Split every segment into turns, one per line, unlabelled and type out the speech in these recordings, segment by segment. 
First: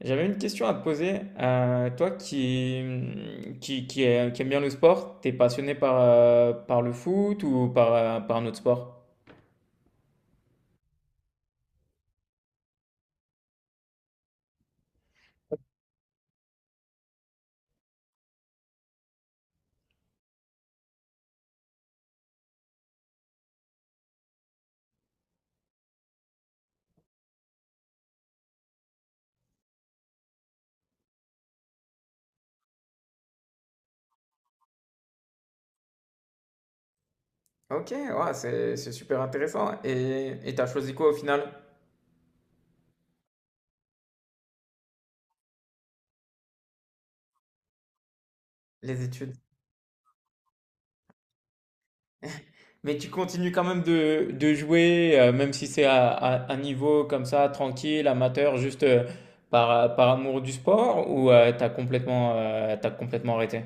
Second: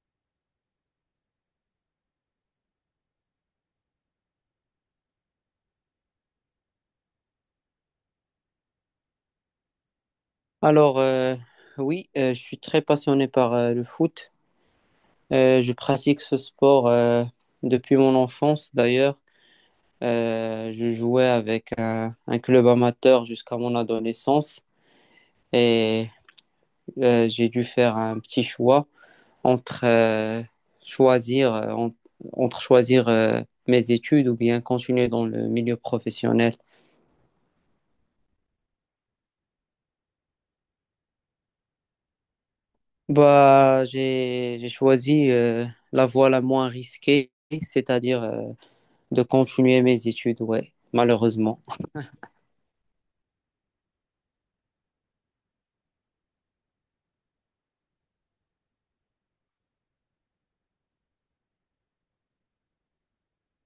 J'avais une question à te poser. Toi qui aime bien le sport, t'es passionné par, par le foot ou par, par un autre sport?
Alors, euh, oui, je suis très passionné par le foot. Je pratique ce sport depuis mon enfance d'ailleurs. Je jouais avec un club amateur jusqu'à mon adolescence et j'ai dû faire un petit choix entre choisir, euh, en- entre choisir mes études ou bien continuer dans le milieu professionnel.
Ok, ouais, c'est super intéressant. Et t'as choisi quoi au final?
J'ai choisi la voie la moins risquée, c'est-à-dire
Les
de
études.
continuer mes études, ouais, malheureusement.
Mais tu continues quand même de jouer, même si c'est à un niveau comme ça, tranquille, amateur, juste par, par amour du sport, ou t'as complètement arrêté?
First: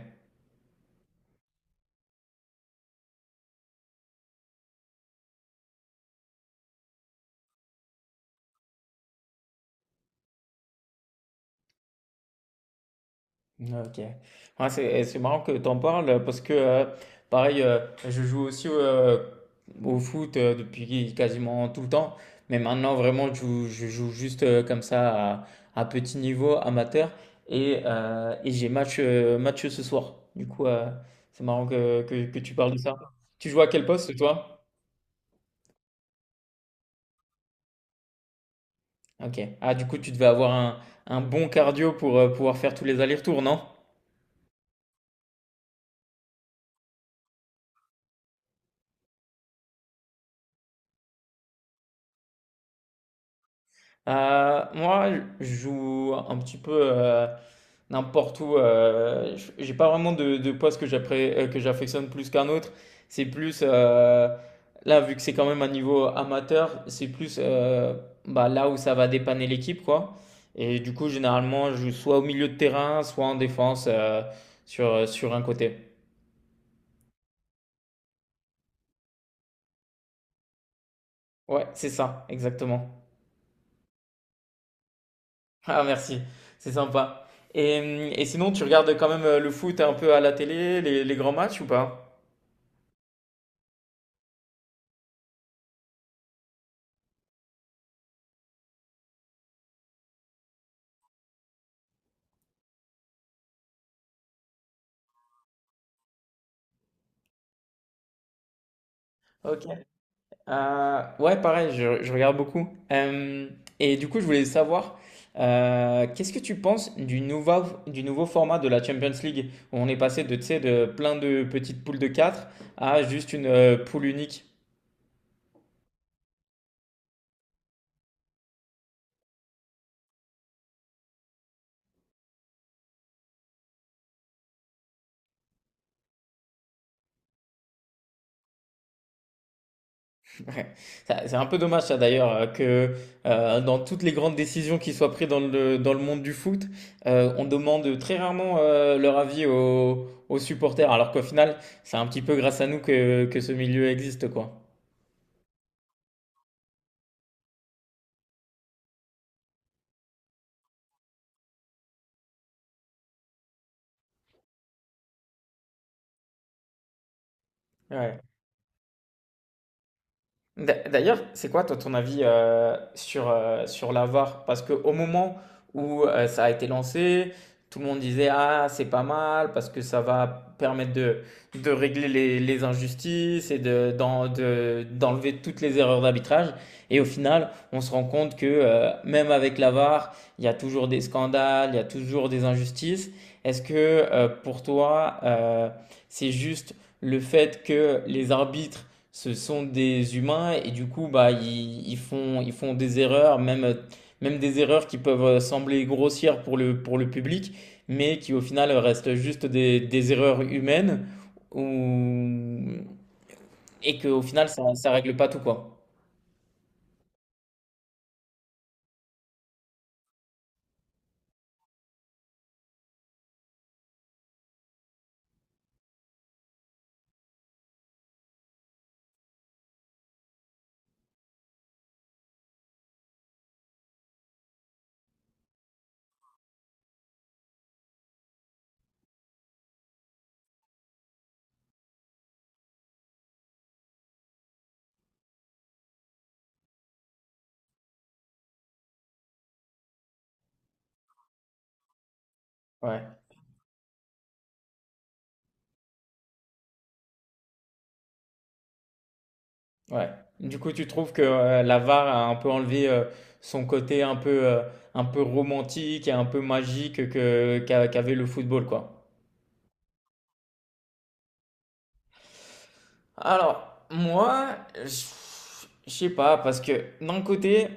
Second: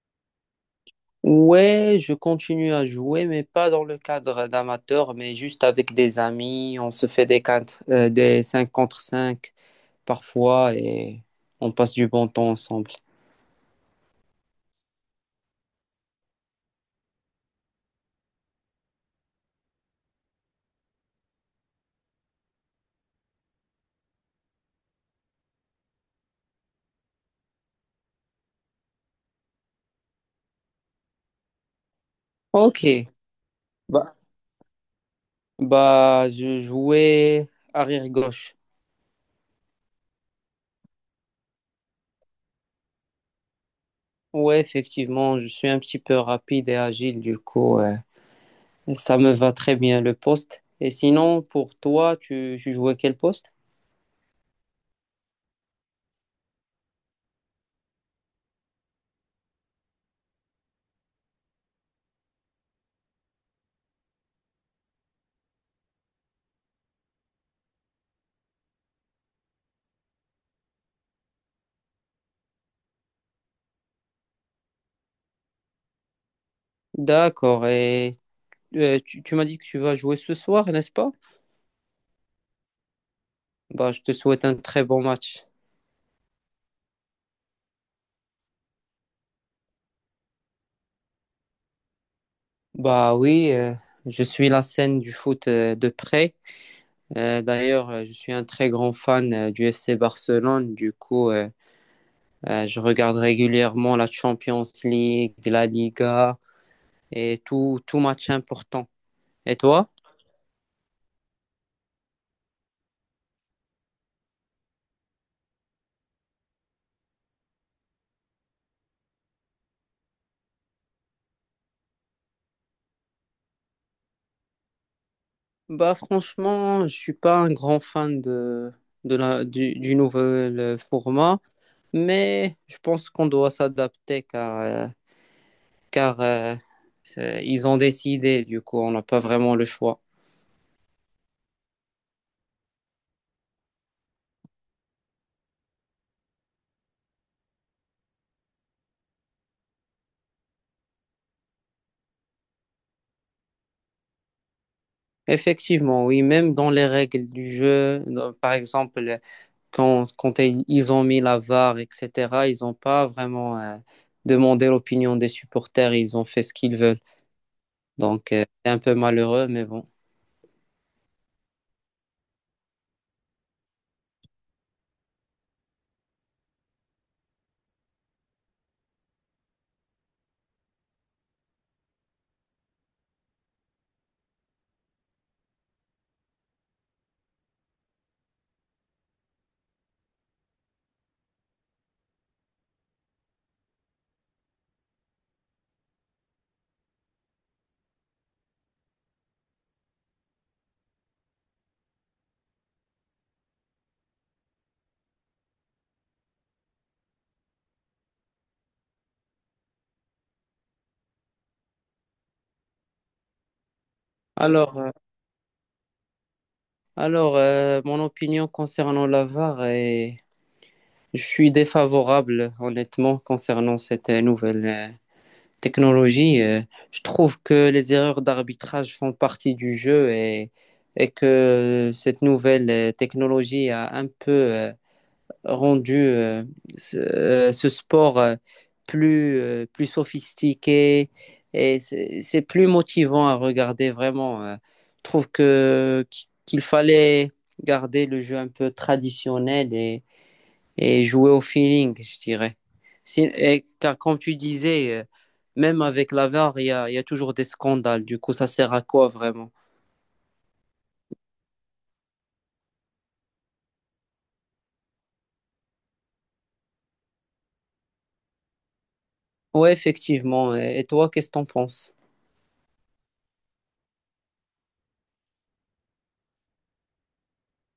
Ouais, je continue à jouer, mais pas dans le cadre d'amateur, mais juste avec des amis. On se fait des 5 contre 5 parfois et on passe du bon temps ensemble.
OK. Ouais, c'est, eh, c'est marrant que tu en parles parce que, pareil, je joue aussi au foot depuis quasiment tout le temps. Mais maintenant, vraiment, je joue juste comme ça à petit niveau amateur. Et j'ai match, match ce soir. Du coup, c'est marrant que tu parles de ça.
Ok,
Tu joues à quel poste,
bah,
toi?
bah je jouais arrière-gauche.
OK. Ah, du coup, tu devais avoir un bon cardio pour pouvoir faire tous les allers-retours, non?
Ouais, effectivement, je suis un petit peu rapide et agile, du coup, ça me va très bien le poste. Et sinon, pour toi, tu jouais quel poste?
Moi, je joue un petit peu n'importe où. J'ai pas vraiment de poste que que j'affectionne plus qu'un autre. C'est plus, là, vu que c'est quand même un niveau amateur, c'est plus bah, là où ça va dépanner l'équipe, quoi. Et du coup, généralement, je joue soit au milieu de terrain, soit en défense sur, sur un côté.
D'accord, et tu m'as dit que tu vas jouer ce soir, n'est-ce pas?
Ouais, c'est ça, exactement.
Bah, je te souhaite un très bon match.
Ah merci, c'est sympa. Et, hum, et sinon, tu regardes quand même le foot un peu à la télé, les grands matchs ou pas?
Bah oui, je suis la scène du foot de près. D'ailleurs, je suis un très grand fan du FC Barcelone. Du coup, je regarde régulièrement la Champions League, la Liga et tout match important. Et
Ok.
toi?
Ouais, pareil, je regarde beaucoup. Et du coup, je voulais savoir, qu'est-ce que tu penses du nouveau format de la Champions League, où on est passé de, tu sais, de plein de petites poules de 4 à juste une poule unique?
Bah franchement, je suis pas un grand fan du nouvel format, mais je pense qu'on doit s'adapter car ils ont décidé, du coup, on n'a pas vraiment le choix.
Ouais. Ça- C'est un peu dommage ça d'ailleurs que dans toutes les grandes décisions qui soient prises dans le monde du foot, on demande très rarement leur avis aux, aux supporters, alors qu'au final, c'est un petit peu grâce à nous que ce milieu existe, quoi.
Effectivement, oui, même dans les règles du jeu, dans- par exemple, quand ils ont mis la VAR, etc., ils n'ont pas vraiment demandé l'opinion des supporters, ils ont fait ce qu'ils veulent.
Ouais.
Donc, c'est un peu malheureux, mais bon.
D'a- D'ailleurs, c'est quoi toi ton avis sur, sur la VAR? Parce qu'au moment où ça a été lancé, tout le monde disait «Ah, c'est pas mal parce que ça va permettre de régler les injustices et de, d'enlever toutes les erreurs d'arbitrage.» Et au final, on se rend compte que même avec la VAR, il y a toujours des scandales, il y a toujours des injustices. Est-ce que pour toi, c'est juste le fait que les arbitres ce sont des humains et du coup, bah, ils, ils font des erreurs, même, même des erreurs qui peuvent sembler grossières pour le public, mais qui au final restent juste des erreurs humaines ou... et qu'au final, ça,
Alors,
ça
euh,
règle pas tout, quoi.
mon opinion concernant la VAR est... Je suis défavorable, honnêtement, concernant cette nouvelle technologie. Je trouve que les erreurs d'arbitrage font partie du jeu et que cette nouvelle technologie a un peu rendu ce sport plus, plus sophistiqué et c'est plus motivant à regarder vraiment. Je trouve que qu'il fallait garder le jeu un peu traditionnel et jouer au feeling, je dirais.
Ouais,
Car comme tu disais, même avec la VAR, il y a toujours des scandales. Du coup, ça sert à quoi vraiment?
ouais. Du coup, tu trouves que la VAR a un peu enlevé son côté un peu romantique et un peu magique que, qu'avait le football, quoi.
Ouais, effectivement. Et toi, qu'est-ce que t'en penses?
Alors, moi, je je sais pas, parce que d'un côté,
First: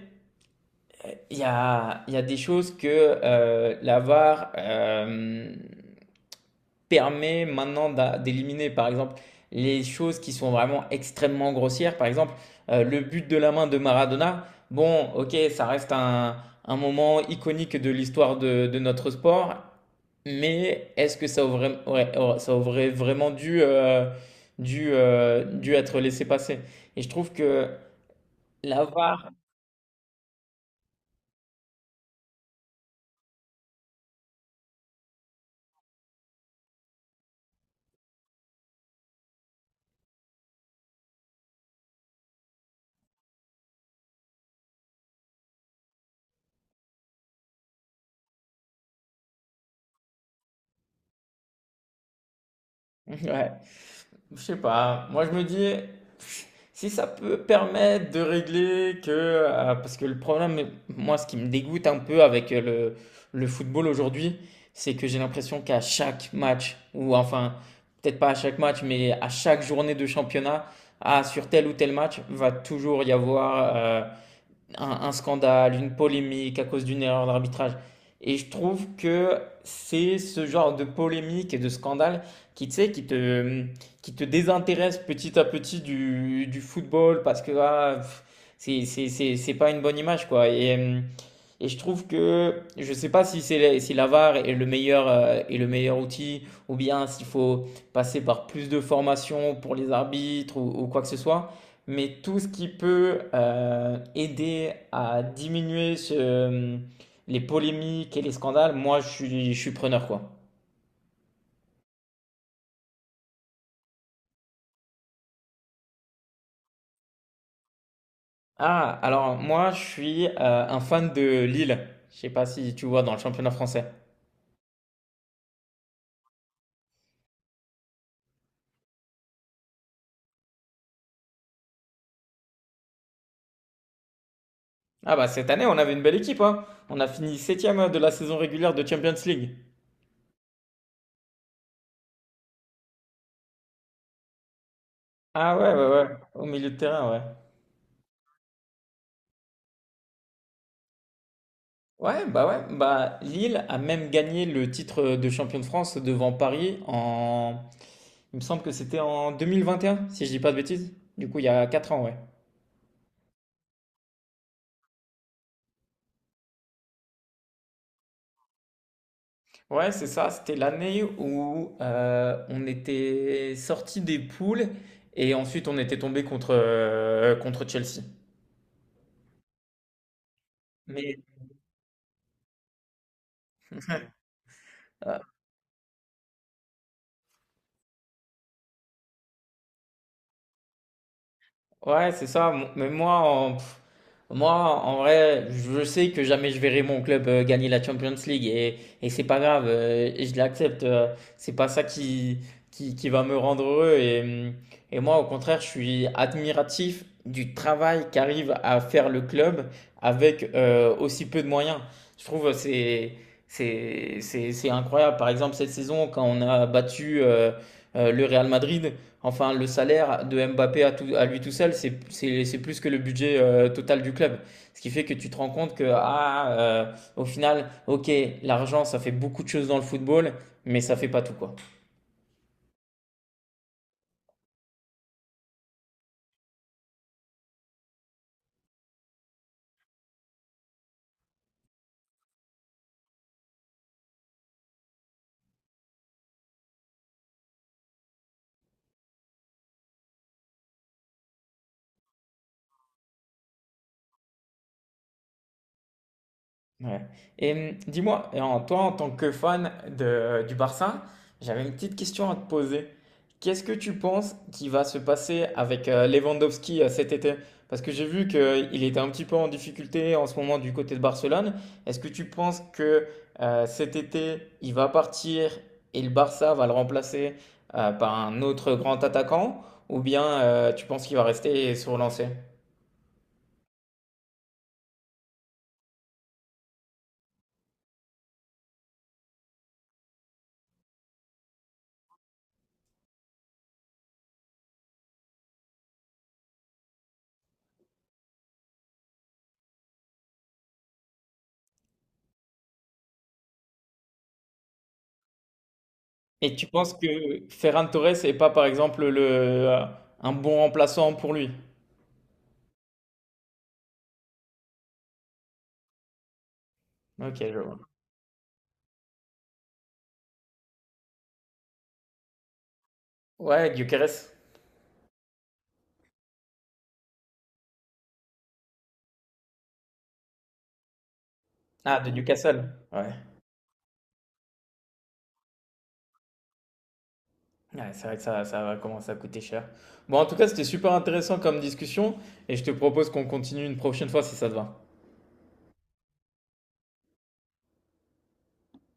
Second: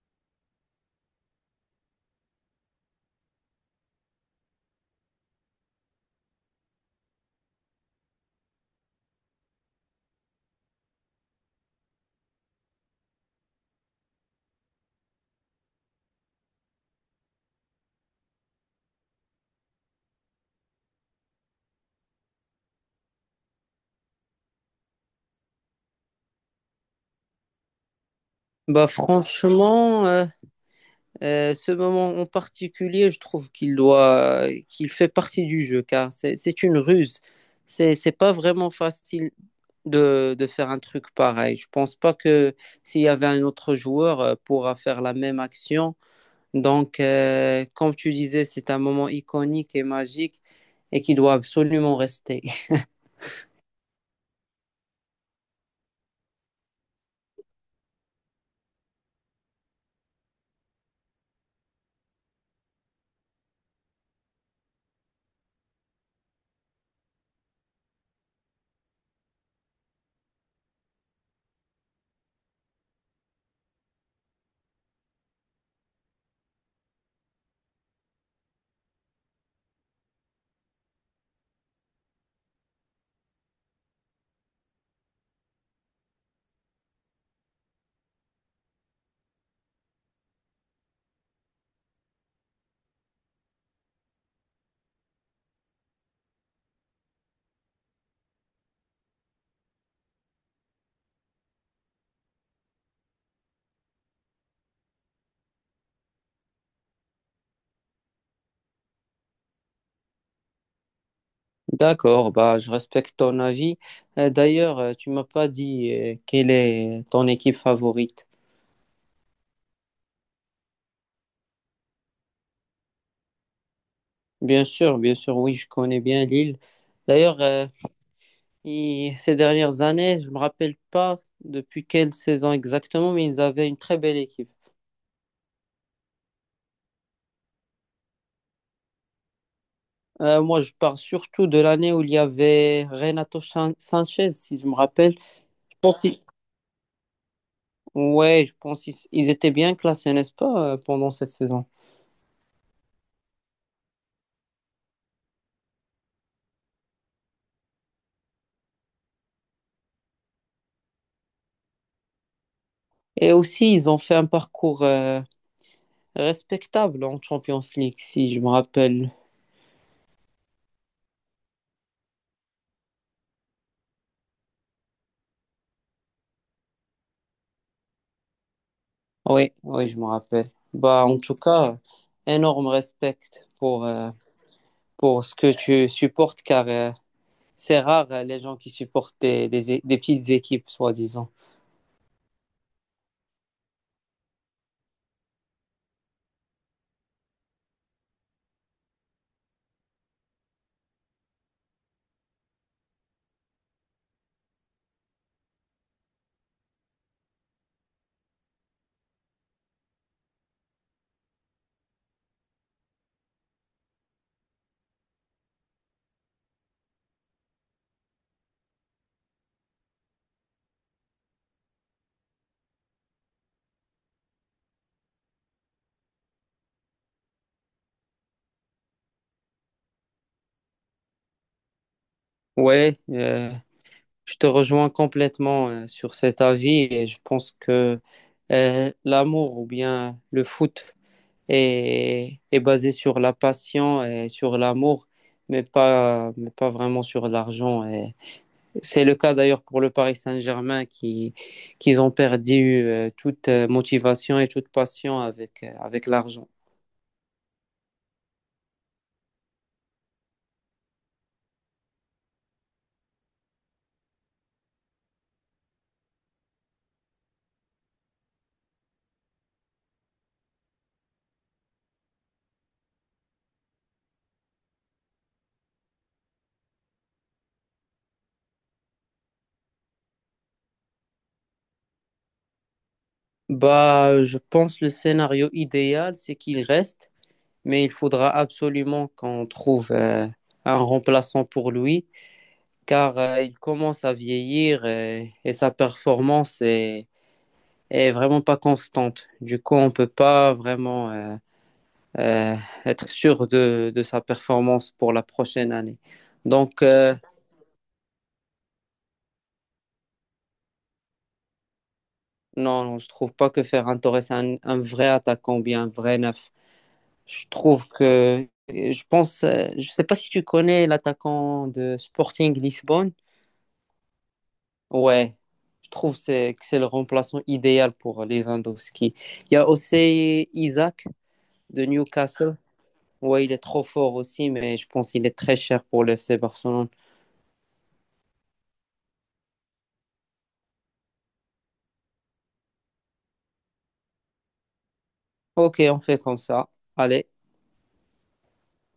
il y a des choses que la VAR, permet maintenant d'éliminer, par exemple, les choses qui sont vraiment extrêmement grossières. Par exemple, le but de la main de Maradona, bon, ok, ça reste un moment iconique de l'histoire de notre sport, mais est-ce que ça aurait, ouais, ça aurait vraiment dû, dû être laissé passer? Et je trouve que la
Bah
VAR,
franchement, euh, euh, ce moment en particulier, je trouve qu'il fait partie du jeu, car c'est une ruse. C'est pas vraiment facile de faire un truc pareil. Je pense pas que s'il y avait un autre joueur, pourra faire la même action. Donc, comme tu disais, c'est un moment iconique et magique et qui doit absolument rester.
ouais. Je sais pas. Moi, je me dis, si ça peut permettre de régler que. Parce que le problème, moi, ce qui me dégoûte un peu avec le football aujourd'hui, c'est que j'ai l'impression qu'à chaque match, ou enfin, peut-être pas à chaque match, mais à chaque journée de championnat, ah, sur tel ou tel match, va toujours y avoir un scandale, une polémique à cause d'une erreur d'arbitrage. Et je trouve que c'est ce genre de polémique et de scandale qui, tu sais, qui te désintéresse petit à petit du football parce que ah, pff, c'est pas une bonne image, quoi. Et je trouve que je sais pas si c'est si la VAR est le meilleur outil ou bien s'il faut passer par plus de formation pour les arbitres ou quoi que ce soit. Mais tout ce qui peut aider à diminuer ce- les polémiques et les scandales, moi je suis preneur quoi.
D'accord, bah, je respecte ton avis. D'ailleurs, tu m'as pas dit quelle est ton équipe favorite.
Ah, alors moi je suis un fan de Lille. Je sais pas si tu vois dans le championnat français.
Bien sûr, oui, je connais bien Lille. D'ailleurs, ces dernières années, je me rappelle pas depuis quelle saison exactement, mais ils avaient une très belle équipe.
Ah bah cette année on avait une belle équipe hein. On a fini septième de la saison régulière de Champions League.
Moi, je parle surtout de l'année où il y avait Sanchez, si je me rappelle.
Ah ouais
Je
ouais
pense,
ouais,
qu'il
au milieu de terrain ouais.
Ouais, je pense qu'ils ils étaient bien classés, n'est-ce pas, pendant cette saison.
Ouais, bah Lille a même gagné le titre de champion de France devant Paris en, il me semble que c'était en 2021, si je dis pas de bêtises. Du coup, il y a 4 ans, ouais.
Et aussi, ils ont fait un parcours respectable en Champions League, si je me rappelle.
Ouais, c'est ça, c'était l'année où on était sorti des poules et ensuite on était tombé contre, contre Chelsea.
Oui, oui, je me rappelle. Bah,
Mais,
en tout cas, énorme respect pour, euh, pour ce que tu supportes, car c'est rare les gens qui supportent des petites équipes, soi-disant.
ouais, c'est ça. Mo- Mais moi, en, pff, moi, en vrai, je sais que jamais je verrai mon club gagner la Champions League et c'est pas grave, et je l'accepte. C'est pas ça qui va me rendre heureux. Et moi, au contraire, je suis admiratif du travail qu'arrive à faire le club avec aussi peu de moyens. Je trouve que c'est incroyable. Par exemple, cette saison, quand on a battu le Real Madrid, enfin, le salaire de Mbappé à, à lui tout seul, c'est plus que le budget total du club. Ce qui fait que tu te rends compte que, ah, au final, ok, l'argent, ça fait beaucoup de choses dans le football, mais ça fait pas tout, quoi.
Ouais, je te rejoins complètement sur cet avis et je pense que l'amour ou bien le foot et est basé sur la passion et sur l'amour, mais pas vraiment sur l'argent. Et c'est le cas d'ailleurs pour le Paris Saint-Germain qui, qu'ils ont perdu toute motivation et toute passion avec, avec l'argent.
Ouais. Et dis-moi, et en toi, en tant que fan de, du Barça, j'avais une petite question à te poser. Qu'est-ce que tu penses qui va se passer avec Lewandowski cet été? Parce que j'ai vu qu'il était un petit peu en difficulté en ce moment du côté de Barcelone. Est-ce que tu penses que cet été, il va partir et le Barça va le remplacer par un autre grand attaquant? Ou bien tu penses qu'il va rester et se relancer?
Bah, je pense le scénario idéal, c'est qu'il reste, mais il faudra absolument qu'on trouve un remplaçant pour lui, car il commence à vieillir et sa performance est vraiment pas constante. Du coup, on peut pas vraiment euh, être sûr de sa performance pour la prochaine année.
Et tu
Donc,
penses que Ferran Torres est pas, par exemple, le, un bon remplaçant pour lui?
non, non, je trouve pas que Ferran Torres est un vrai attaquant ou bien un vrai neuf.
Ok,
Je
je vois.
trouve que, je pense, je sais pas si tu connais l'attaquant de Sporting Lisbonne.
Ouais, Gyökeres.
Ouais, je trouve que c'est le remplaçant idéal pour Lewandowski. Il y a aussi Isaac de
Ah, de
Newcastle.
Newcastle. Ouais.
Ouais, il est trop fort aussi, mais je pense qu'il est très cher pour le FC Barcelone.
Ouais, c'est vrai que ça va commencer à coûter cher. Bon, en tout cas, c'était super intéressant comme discussion et je te propose qu'on continue une prochaine fois si ça te va.
Ok, on fait comme ça. Allez.